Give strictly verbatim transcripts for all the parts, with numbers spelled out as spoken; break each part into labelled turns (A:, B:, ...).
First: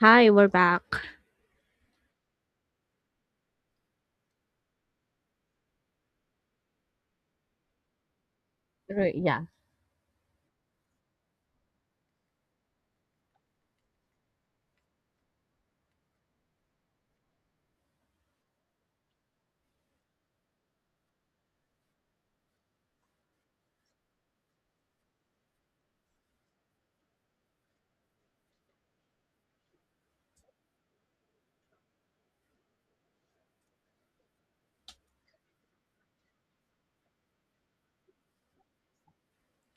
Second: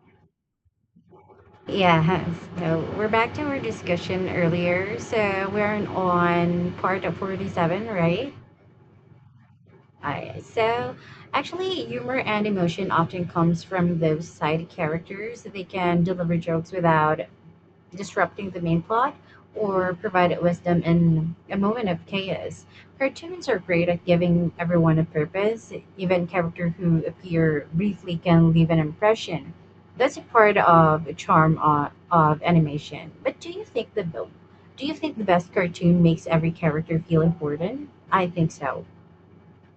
A: Hi, we're back.
B: Yeah, so we're back to our discussion earlier. So we're on part of forty-seven, right?
A: Right, yeah.
B: I, so Actually, humor and emotion often comes from those side characters. They can deliver jokes without disrupting the main plot or provided wisdom in a moment of chaos. Cartoons are great at giving everyone a purpose. Even characters who appear briefly can leave an impression. That's a part of the charm of, of animation. But do you think the do you think the best cartoon makes every character feel important? I think so.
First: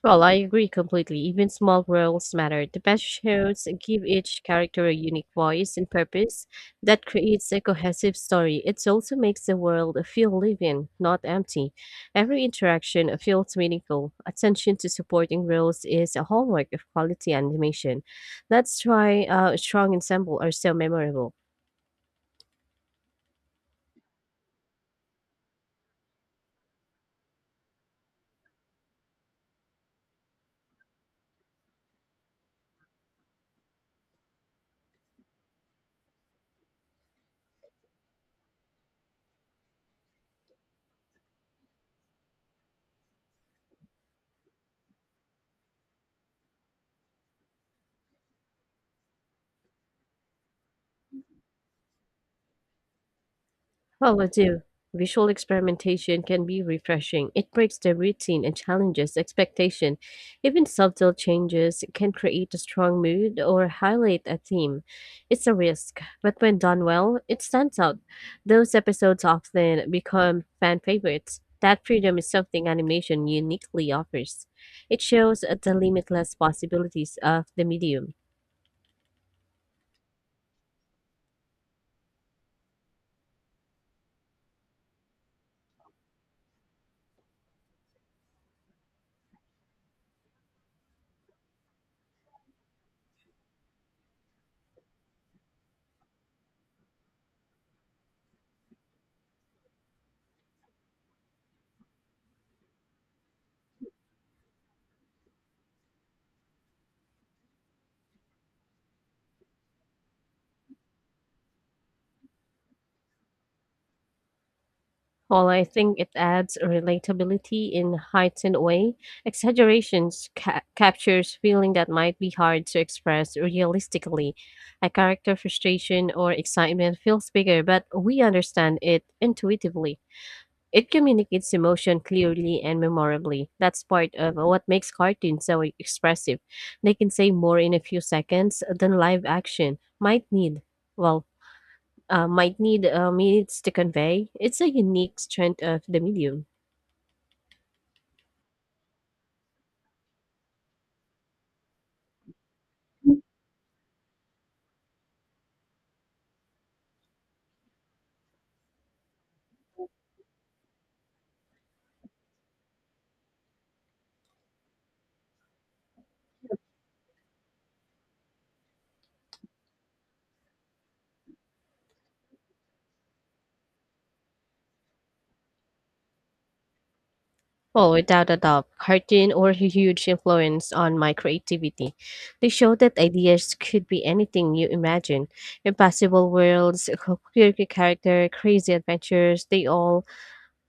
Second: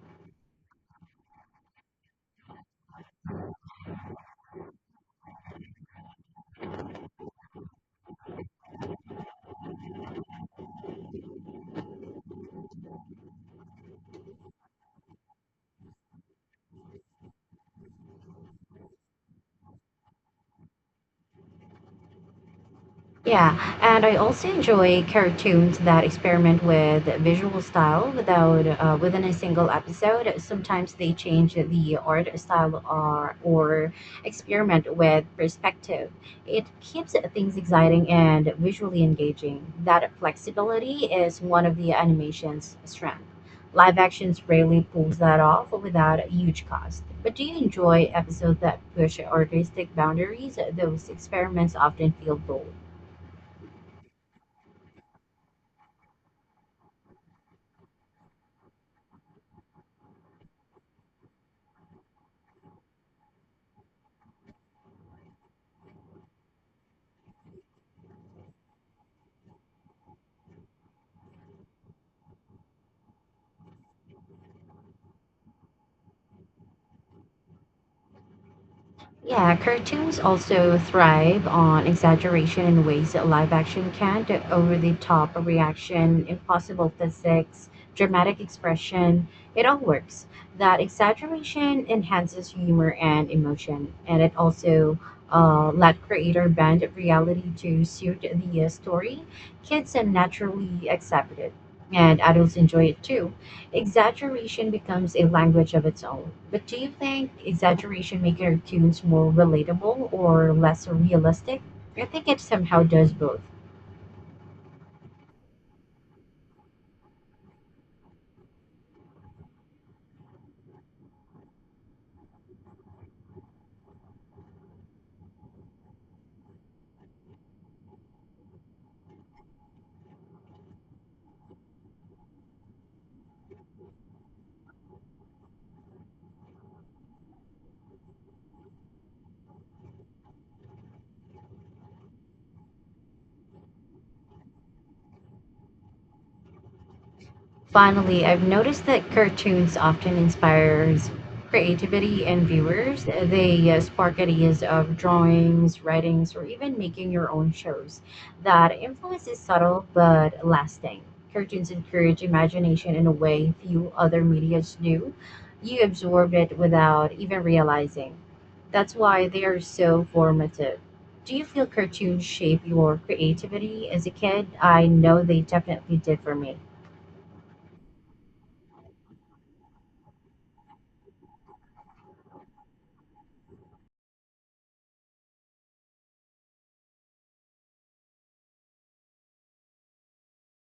A: Well, I agree completely. Even small roles matter. The best shows give each character a unique voice and purpose that creates a cohesive story. It also makes the world feel living, not empty. Every interaction feels meaningful. Attention to supporting roles is a hallmark of quality animation. That's why uh, strong ensemble are so memorable.
B: Yeah, and I also enjoy cartoons that experiment with visual style without uh, within a single episode. Sometimes they change the art style or or experiment with perspective. It keeps things exciting and visually engaging. That flexibility is one of the animation's strength. Live actions rarely pulls that off without a huge cost. But do you enjoy episodes that push artistic boundaries? Those experiments often feel bold.
A: Well, I do. Visual experimentation can be refreshing. It breaks the routine and challenges expectation. Even subtle changes can create a strong mood or highlight a theme. It's a risk, but when done well, it stands out. Those episodes often become fan favorites. That freedom is something animation uniquely offers. It shows the limitless possibilities of the medium.
B: Yeah, cartoons also thrive on exaggeration in ways that live action can't. Over the top reaction, impossible physics, dramatic expression, it all works. That exaggeration enhances humor and emotion, and it also uh, let creator bend reality to suit the uh, story. Kids uh, naturally accept it, and adults enjoy it too. Exaggeration becomes a language of its own. But do you think exaggeration makes cartoons more relatable or less realistic? I think it somehow does both.
A: Well, I think it adds relatability in heightened way. Exaggerations ca- captures feeling that might be hard to express realistically. A character frustration or excitement feels bigger, but we understand it intuitively. It communicates emotion clearly and memorably. That's part of what makes cartoons so expressive. They can say more in a few seconds than live action might need. Well, uh, might need uh, means to convey, it's a unique strength of the medium.
B: Finally, I've noticed that cartoons often inspires creativity in viewers. They uh, spark ideas of drawings, writings, or even making your own shows. That influence is subtle but lasting. Cartoons encourage imagination in a way few other medias do. You absorb it without even realizing. That's why they are so formative. Do you feel cartoons shape your creativity as a kid? I know they definitely did for me.
A: Well, without a doubt, cartoon or huge influence on my creativity. They showed that ideas could be anything you imagine. Impossible worlds, quirky character, crazy adventures, they all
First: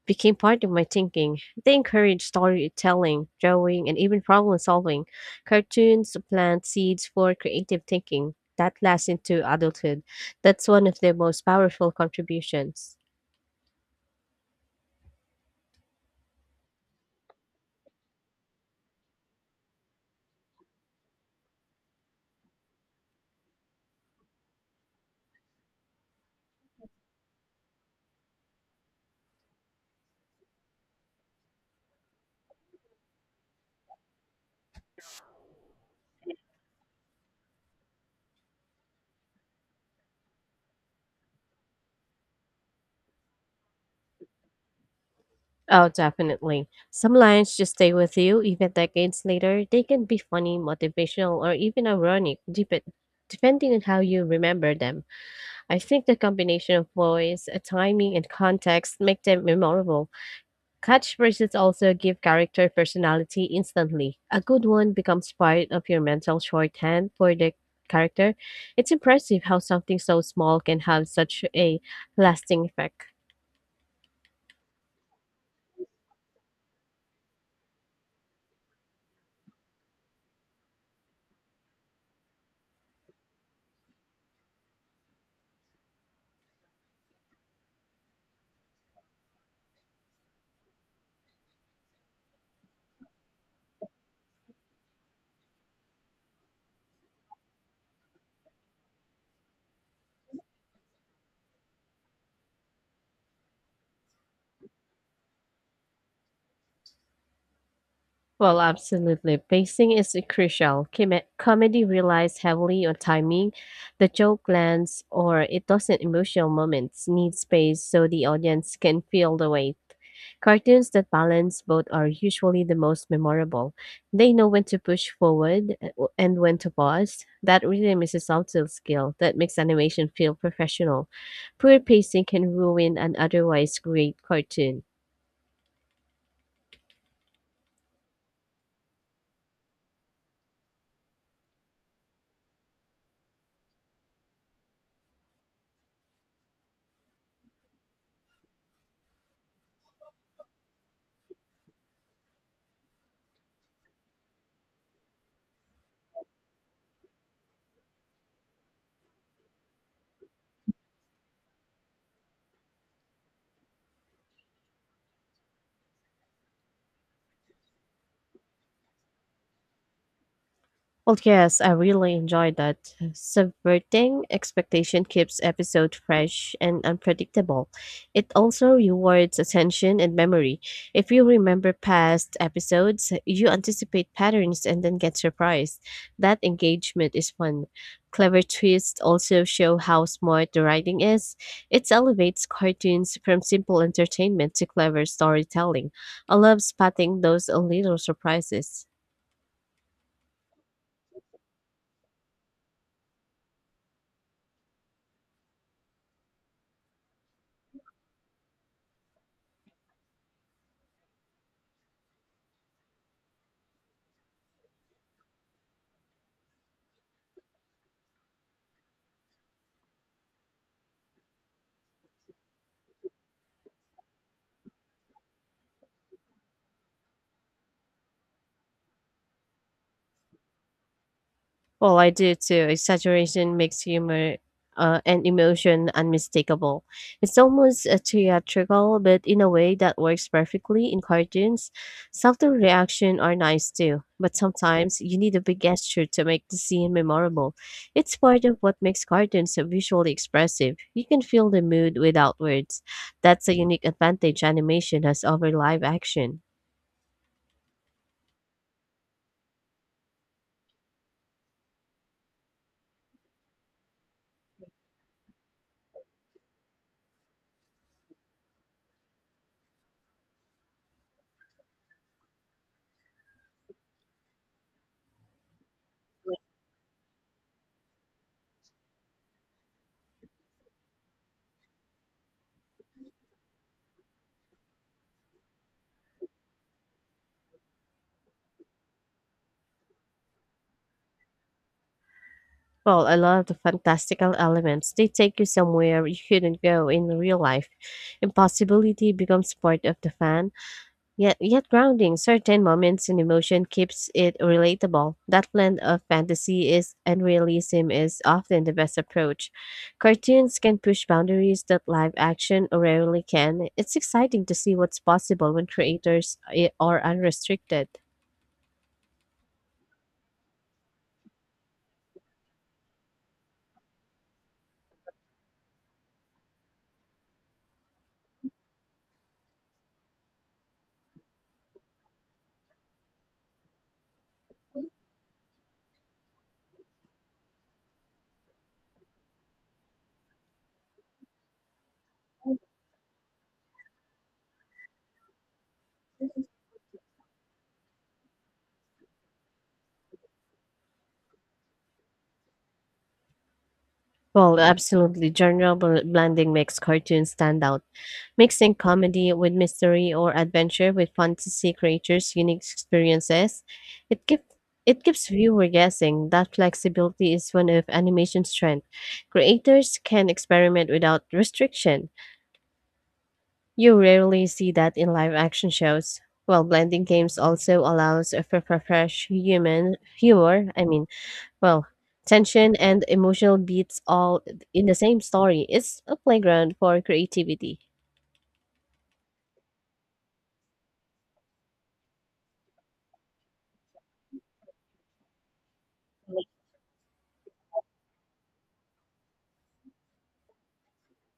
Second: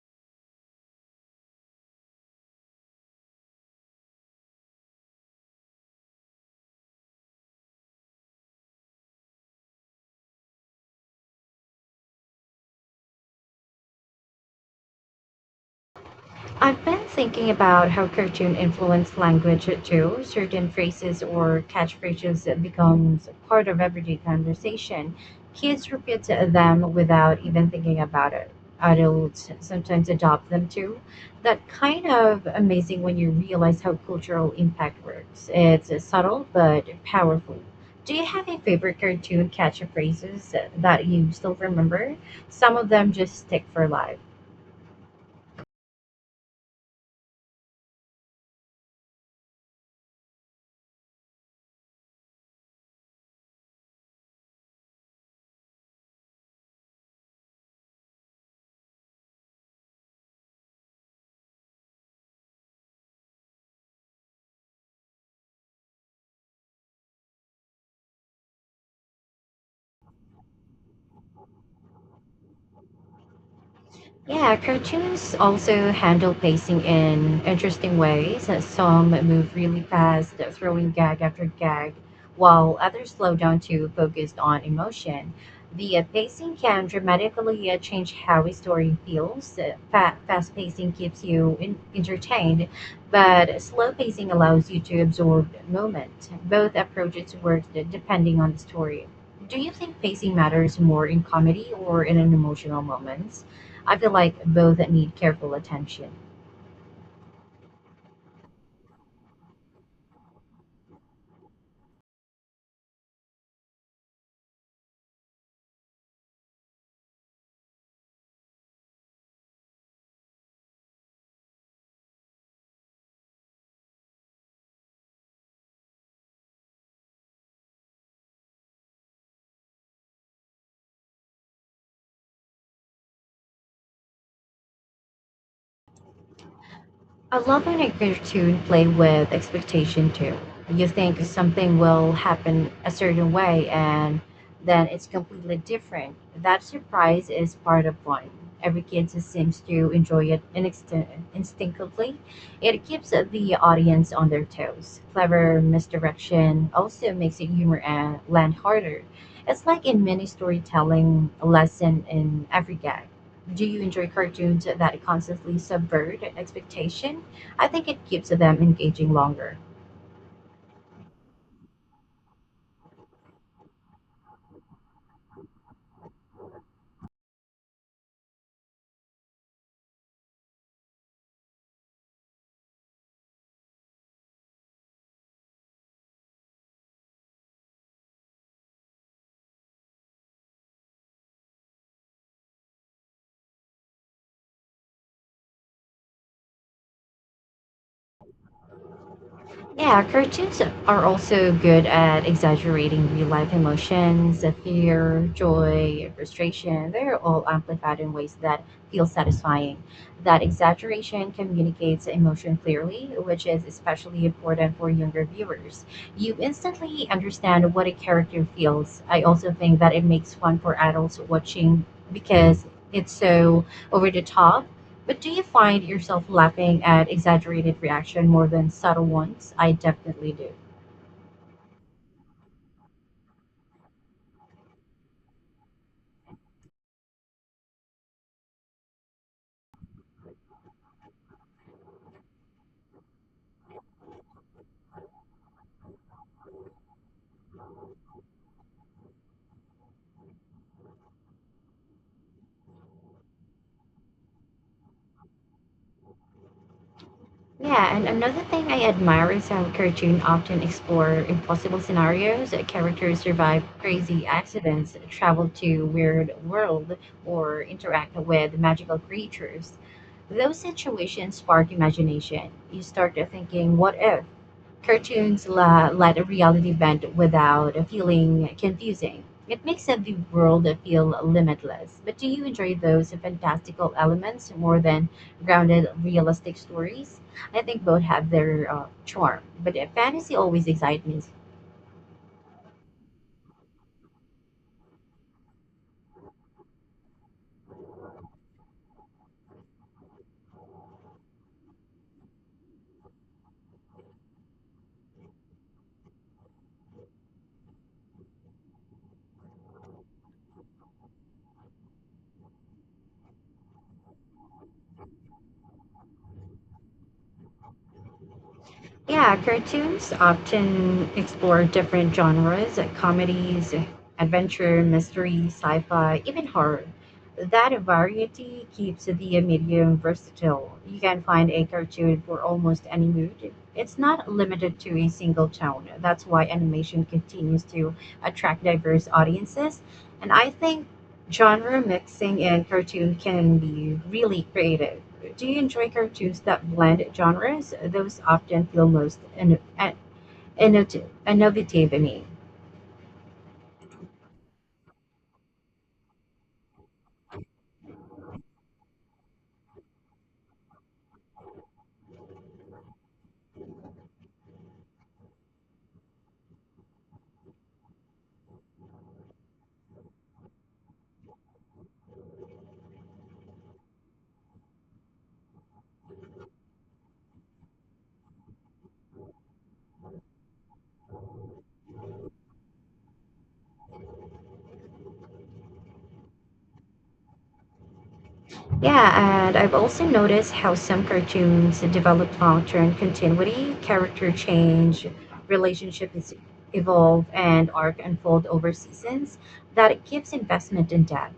A: became part of my thinking. They encouraged storytelling, drawing, and even problem solving. Cartoons plant seeds for creative thinking that lasts into adulthood. That's one of their most powerful contributions.
B: I've been thinking about how cartoon influence language too. Certain phrases or catchphrases that becomes part of everyday conversation. Kids repeat them without even thinking about it. Adults sometimes adopt them too. That kind of amazing when you realize how cultural impact works. It's subtle but powerful. Do you have a favorite cartoon catchphrases that you still remember? Some of them just stick for life.
A: Oh, definitely. Some lines just stay with you even decades later. They can be funny, motivational, or even ironic, dep- depending on how you remember them. I think the combination of voice, uh, timing, and context make them memorable. Catchphrases also give character personality instantly. A good one becomes part of your mental shorthand for the character. It's impressive how something so small can have such a lasting effect.
B: Yeah, cartoons also handle pacing in interesting ways. Uh, Some move really fast, uh, throwing gag after gag, while others slow down to focus on emotion. The uh, pacing can dramatically uh, change how a story feels. Uh, fa- fast pacing keeps you in- entertained, but slow pacing allows you to absorb moment. Both approaches work d- depending on the story. Do you think pacing matters more in comedy or in an emotional moment? I feel like both need careful attention.
A: Well, absolutely. Pacing is crucial. Come- comedy relies heavily on timing. The joke lands or it doesn't. Emotional moments need space so the audience can feel the weight. Cartoons that balance both are usually the most memorable. They know when to push forward uh, w- and when to pause. That rhythm is a subtle skill that makes animation feel professional. Poor pacing can ruin an otherwise great cartoon.
B: I love when actors too play with expectation too. You think something will happen a certain way and then it's completely different. That surprise is part of fun. Every kid just seems to enjoy it inextin- instinctively. It keeps the audience on their toes. Clever misdirection also makes it humor and land harder. It's like in mini storytelling lesson in every gag. Do you enjoy cartoons that constantly subvert expectation? I think it keeps them engaging longer.
A: Well, yes, I really enjoyed that. Subverting expectation keeps episode fresh and unpredictable. It also rewards attention and memory. If you remember past episodes, you anticipate patterns and then get surprised. That engagement is fun. Clever twists also show how smart the writing is. It elevates cartoons from simple entertainment to clever storytelling. I love spotting those little surprises.
B: Yeah, cartoons are also good at exaggerating real life emotions, uh, fear, joy, frustration. They're all
A: Yeah.
B: amplified in ways that feel satisfying. That exaggeration communicates emotion clearly, which is especially important for younger viewers. You instantly understand what a character feels. I also think that it makes fun for adults watching because it's so over the top. But do you find yourself laughing at exaggerated reaction more than subtle ones? I definitely do.
A: Well, I do too. Exaggeration makes humor uh, and emotion unmistakable. It's almost uh, theatrical, but in a way that works perfectly in cartoons. Softer reaction are nice too, but sometimes you need a big gesture to make the scene memorable. It's part of what makes cartoons so visually expressive. You can feel the mood without words. That's a unique advantage animation has over live action.
B: Yeah, and another thing I admire is how cartoons often explore impossible scenarios. Characters survive crazy accidents, travel to weird world, or interact with magical creatures. Those situations spark imagination. You start thinking, what if? Cartoons la- let a reality bend without feeling confusing. It makes the world feel limitless. But do you enjoy those fantastical elements more than grounded, realistic stories? I think both have their uh, charm, but fantasy always excites me.
A: Well, I love the fantastical elements. They take you somewhere you couldn't go in real life. Impossibility becomes part of the fun. Yet, yet grounding certain moments in emotion keeps it relatable. That blend of fantasy is and realism is often the best approach. Cartoons can push boundaries that live action rarely can. It's exciting to see what's possible when creators i- are unrestricted.
B: Yeah, cartoons often explore different genres like comedies, adventure, mystery, sci fi, even horror. That variety keeps the medium versatile. You can find a cartoon for almost any mood. It's not limited to a single tone. That's why animation continues to attract diverse audiences. And I think genre mixing in cartoon can be really creative. Do you enjoy cartoons that blend genres? Those often feel most inno- innovative innovative to me.
A: Well, absolutely. Genre bl- blending makes cartoons stand out. Mixing comedy with mystery or adventure with fantasy creatures' unique experiences, it gives it keeps viewer guessing. That flexibility is one of animation's strength. Creators can experiment without restriction. You rarely see that in live action shows. While blending games also allows for for fresh human humor. I mean, well, tension and emotional beats all in the same story. It's a playground for creativity.
B: Yeah, and I've also noticed how some cartoons develop long term continuity, character change, relationships evolve, and arc unfold over seasons. That gives investment in depth.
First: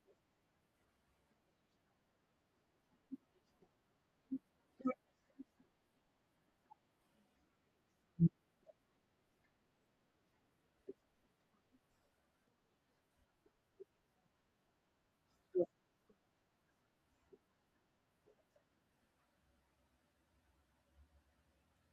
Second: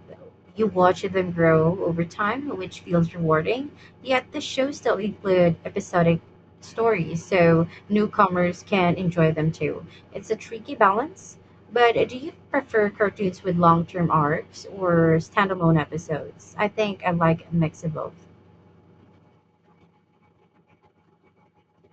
B: You watch them grow over time, which feels rewarding. Yet the shows still include episodic stories, so newcomers can enjoy them too. It's a tricky balance. But uh, do you prefer cartoons with long-term arcs or standalone episodes? I think I like a mix of both.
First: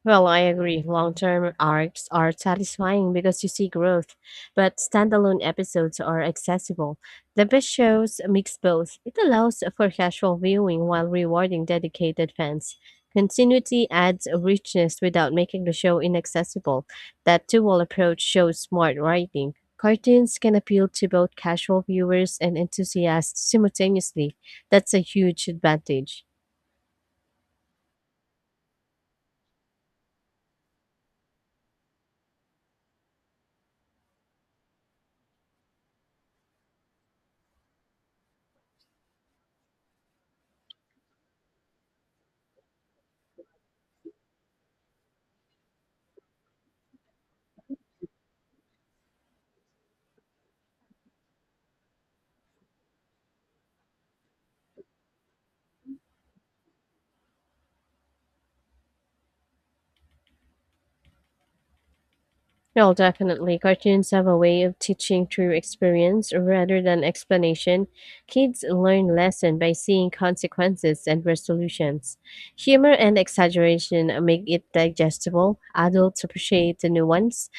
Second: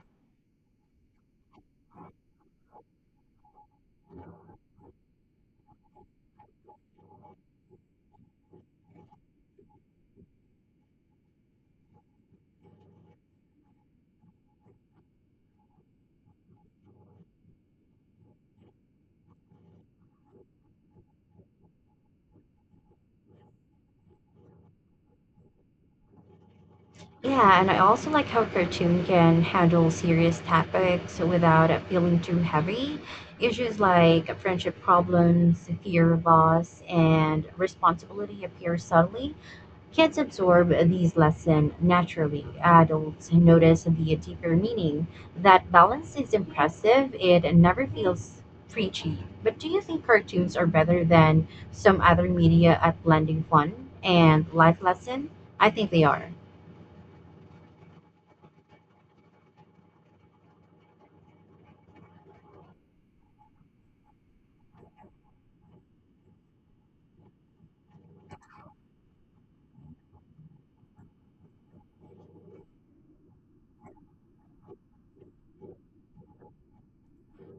A: Well, I agree. Long term arcs are satisfying because you see growth, but standalone episodes are accessible. The best shows mix both. It allows for casual viewing while rewarding dedicated fans. Continuity adds richness without making the show inaccessible. That dual approach shows smart writing. Cartoons can appeal to both casual viewers and enthusiasts simultaneously. That's a huge advantage.
B: Yeah, and I also like how cartoon can handle serious topics without it feeling too heavy. Issues like friendship problems, fear of loss, and responsibility appear subtly. Kids absorb these lessons naturally. Adults notice the deeper meaning. That balance is impressive. It never feels preachy. But do you think cartoons are better than some other media at blending fun and life lesson? I think they are.
A: No, definitely. Cartoons have a way of teaching through experience rather than explanation. Kids learn lesson by seeing consequences and resolutions. Humor and exaggeration make it digestible. Adults appreciate the nuance.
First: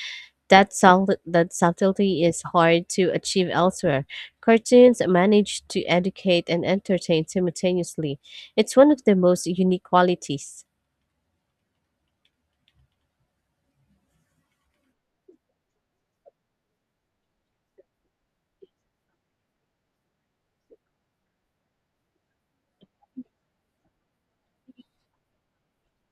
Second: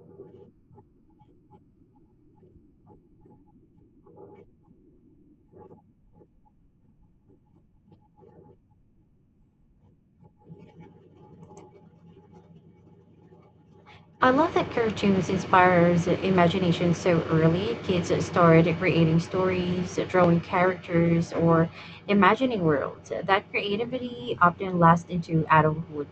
A: That, subtle that subtlety is hard to achieve elsewhere. Cartoons manage to educate and entertain simultaneously. It's one of their most unique qualities.
B: I love that cartoons inspires imagination so early. Kids start creating stories, drawing characters, or imagining worlds. That creativity often lasts into adulthood.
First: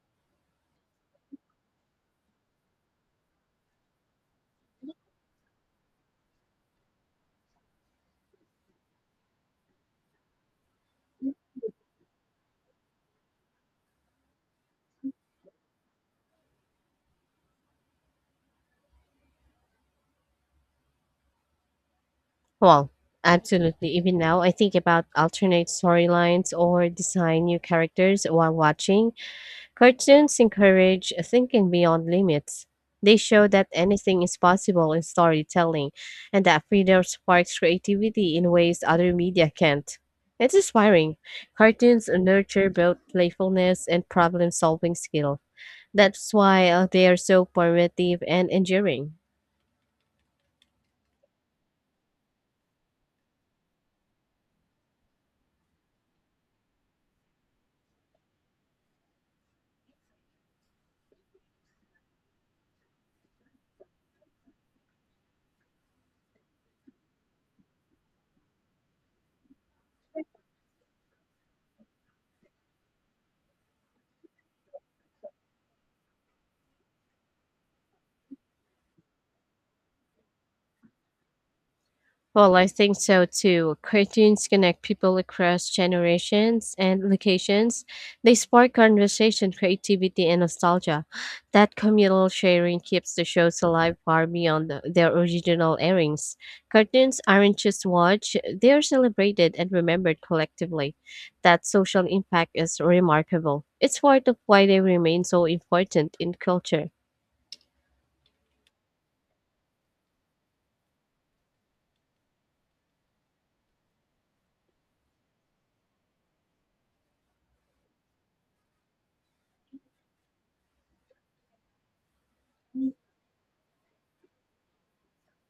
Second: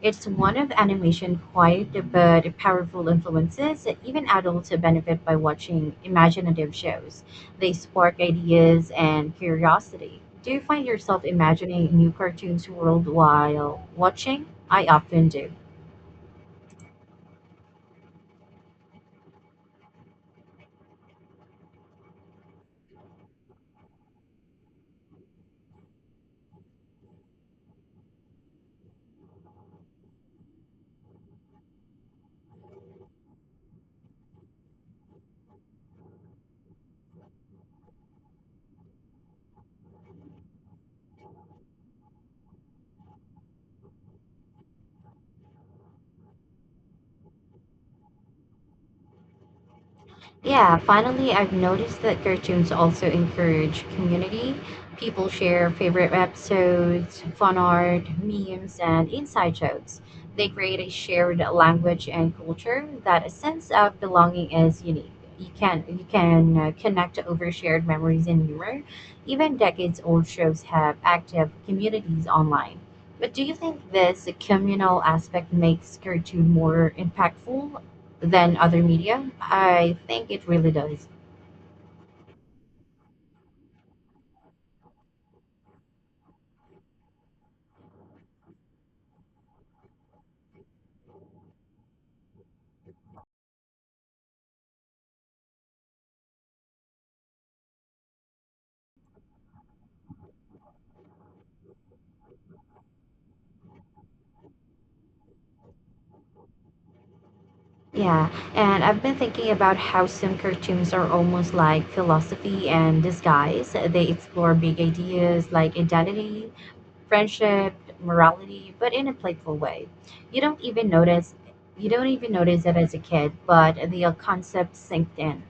B: It's one of animation's quiet but powerful influences. Even adults benefit by watching imaginative shows. They spark ideas and curiosity. Do you find yourself imagining new cartoons world while watching? I often do.
A: Well, absolutely. Even now, I think about alternate storylines or design new characters while watching. Cartoons encourage thinking beyond limits. They show that anything is possible in storytelling and that freedom sparks creativity in ways other media can't. It's inspiring. Cartoons nurture both playfulness and problem solving skill. That's why uh, they are so formative and enduring.
B: Yeah, finally, I've noticed that cartoons also encourage community. People share favorite episodes, fun art, memes, and inside jokes. They create a shared language and culture that a sense of belonging is unique. You can you can uh, connect over shared memories and humor. Even decades-old shows have active communities online. But do you think this communal aspect makes cartoon more impactful than other media. I think it really does.
A: Well, I think so too. Cartoons connect people across generations and locations. They spark conversation, creativity, and nostalgia. That communal sharing keeps the shows alive far beyond the- their original airings. Cartoons aren't just watched, they are celebrated and remembered collectively. That social impact is remarkable. It's part of why they remain so important in culture.
B: Yeah, and I've been thinking about how some cartoons are almost like philosophy and disguise. They explore big ideas like identity, friendship, morality, but in a playful way. You don't even notice you don't even notice it as a kid, but the concept sinked in.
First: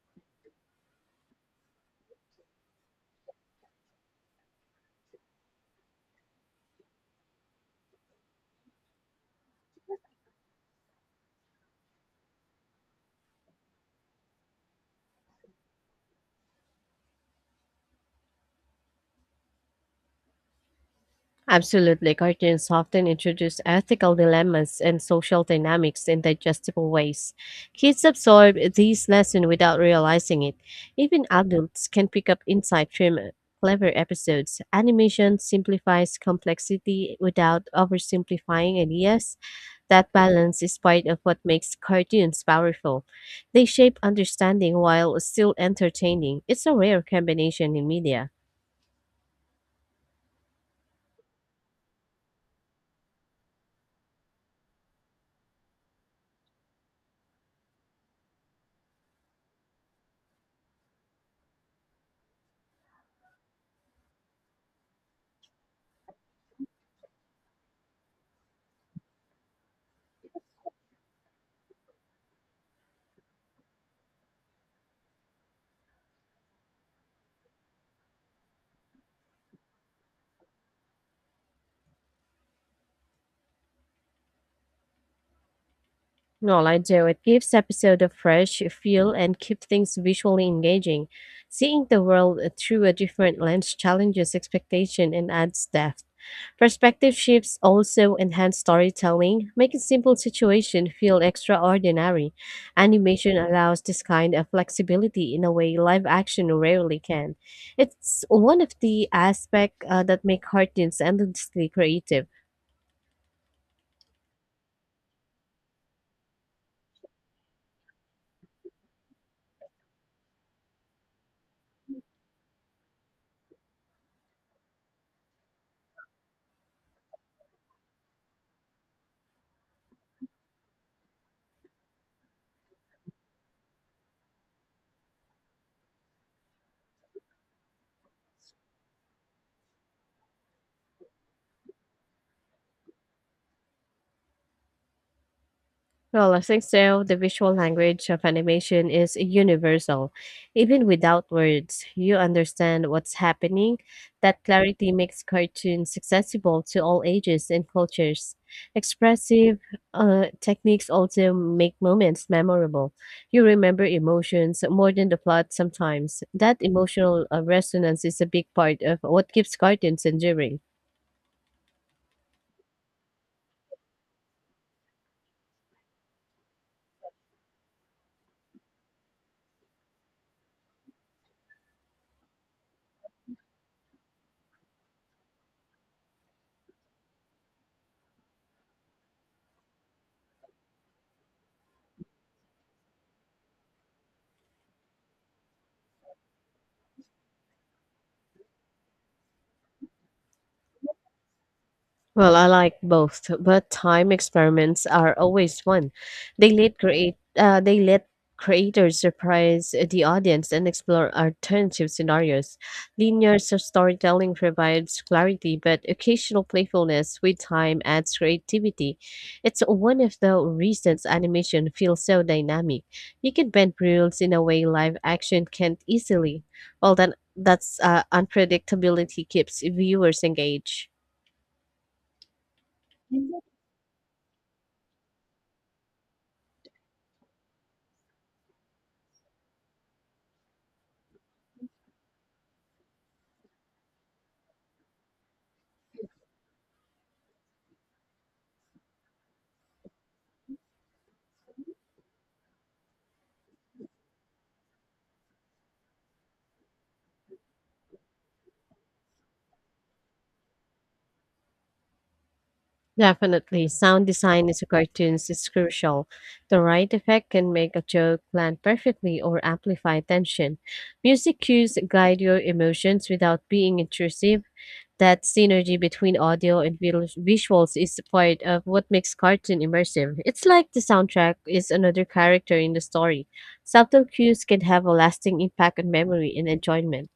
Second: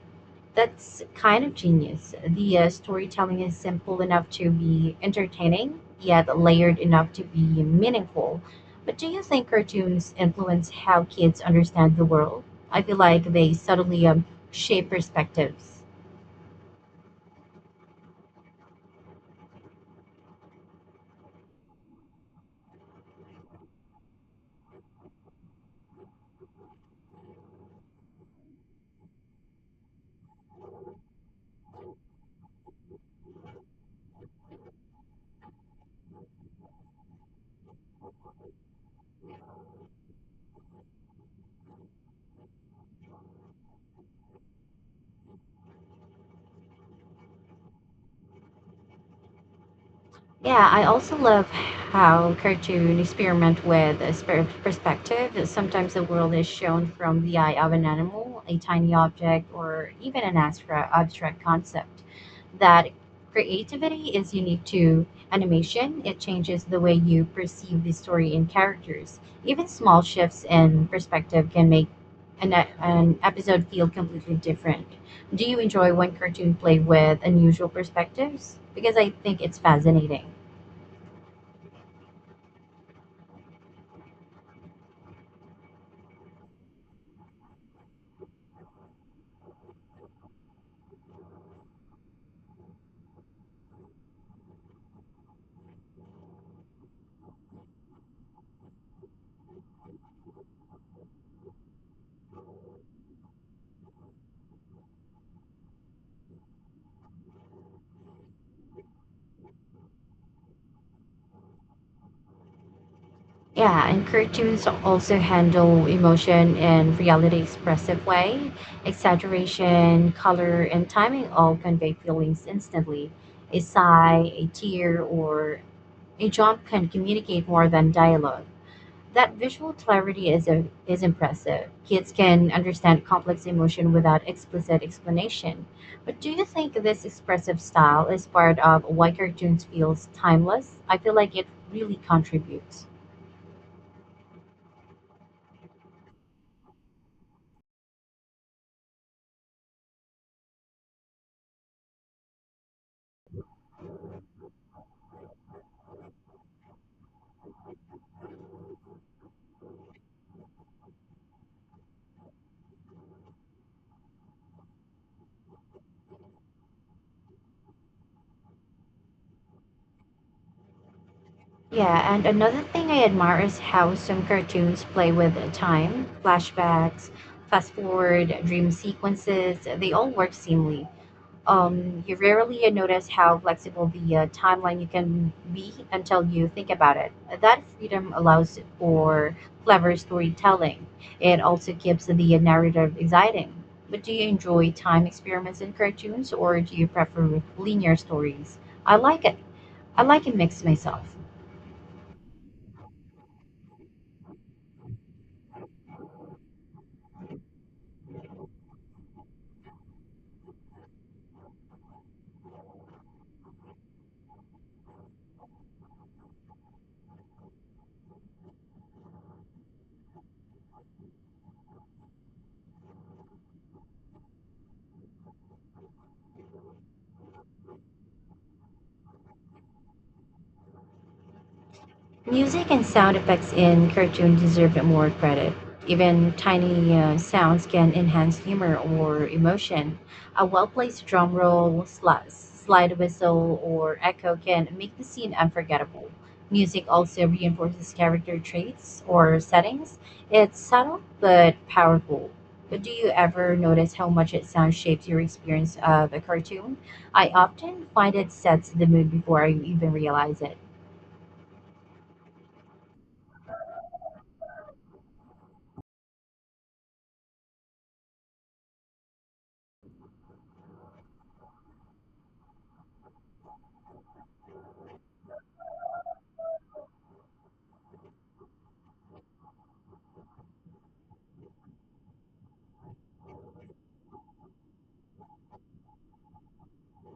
B: That's kind of genius. The uh, storytelling is simple enough to be entertaining, yet layered enough to be meaningful. But do you think cartoons influence how kids understand the world? I feel like they subtly um, shape perspectives.
A: Absolutely, cartoons often introduce ethical dilemmas and social dynamics in digestible ways. Kids absorb these lessons without realizing it. Even adults can pick up insight from clever episodes. Animation simplifies complexity without oversimplifying ideas. That balance is part of what makes cartoons powerful. They shape understanding while still entertaining. It's a rare combination in media.
B: Yeah, I also love how cartoon experiment with a spare perspective. Sometimes the world is shown from the eye of an animal, a tiny object, or even an abstract, abstract concept. That creativity is unique to animation. It changes the way you perceive the story and characters. Even small shifts in perspective can make an, e- an episode feel completely different. Do you enjoy when cartoon play with unusual perspectives? Because I think it's fascinating.
A: Well, I do. It gives episode a fresh feel and keeps things visually engaging. Seeing the world uh, through a different lens challenges expectation and adds depth. Perspective shifts also enhance storytelling, making simple situation feel extraordinary. Animation allows this kind of flexibility in a way live action rarely can. It's one of the aspects uh, that make cartoons endlessly creative.
B: Yeah, and cartoons also handle emotion in reality expressive way. Exaggeration, color, and timing all convey feelings instantly. A sigh, a tear, or a jump can communicate more than dialogue. That visual clarity is a, is impressive. Kids can understand complex emotion without explicit explanation. But do you think this expressive style is part of why cartoons feels timeless? I feel like it really contributes.
A: Well, I think so. The visual language of animation is universal. Even without words, you understand what's happening. That clarity makes cartoons accessible to all ages and cultures. Expressive uh, techniques also make moments memorable. You remember emotions more than the plot sometimes. That emotional uh, resonance is a big part of what keeps cartoons enduring.
B: Yeah, and another thing I admire is how some cartoons play with time, flashbacks, fast forward, dream sequences. They all work seamlessly. Um, you rarely notice how flexible the uh, timeline you can be until you think about it. That freedom allows for clever storytelling. It also keeps the narrative exciting. But do you enjoy time experiments in cartoons, or do you prefer linear stories? I like it. I like a mix myself.
A: Well, I like both, but time experiments are always fun. They let create uh, they let creators surprise the audience and explore alternative scenarios. Linear s- storytelling provides clarity, but occasional playfulness with time adds creativity. It's one of the reasons animation feels so dynamic. You can bend rules in a way live action can't easily. Well, then that's uh, unpredictability keeps viewers engaged.
B: Music and sound effects in cartoons deserve more credit. Even tiny uh, sounds can enhance humor or emotion. A well placed drum roll, sli- slide whistle, or echo can make the scene unforgettable. Music also reinforces character traits or settings. It's subtle but powerful. But do you ever notice how much it sound shapes your experience of a cartoon? I often find it sets the mood before I even realize it.
A: Definitely, sound design in cartoons is crucial. The right effect can make a joke land perfectly or amplify tension. Music cues guide your emotions without being intrusive. That synergy between audio and vil- visuals is part of what makes cartoon immersive. It's like the soundtrack is another character in the story. Subtle cues can have a lasting impact on memory and enjoyment.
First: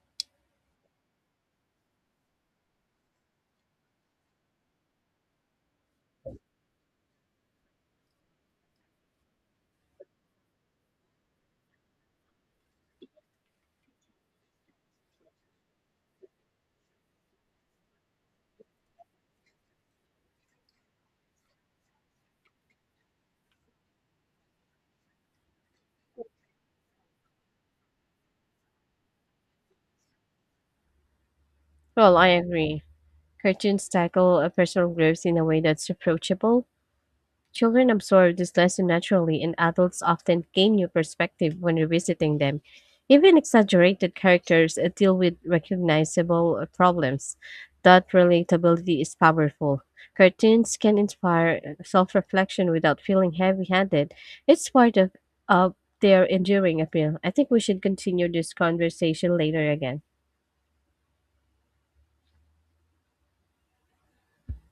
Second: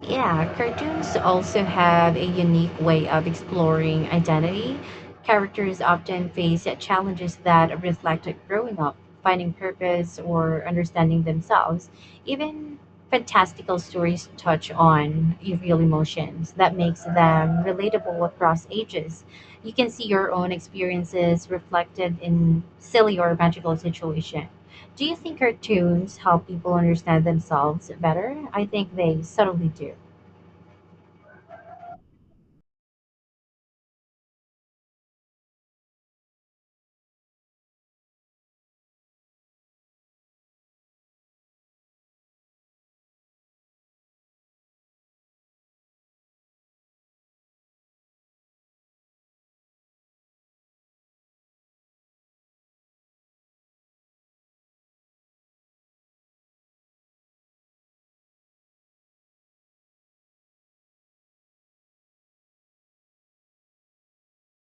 B: Yeah, cartoons also have a unique way of exploring identity. Characters often face challenges that reflect growing up, finding purpose, or understanding themselves. Even fantastical stories touch on real emotions that makes them relatable across ages. You can see your own experiences reflected in silly or magical situations. Do you think cartoons help people understand themselves better? I think they subtly do.
A: Well, I agree. Cartoons tackle a personal growth in a way that's approachable. Children absorb this lesson naturally, and adults often gain new perspective when revisiting them. Even exaggerated characters uh, deal with recognizable uh, problems. That relatability is powerful. Cartoons can inspire self reflection without feeling heavy handed. It's part of, of their enduring appeal. I think we should continue this conversation later again.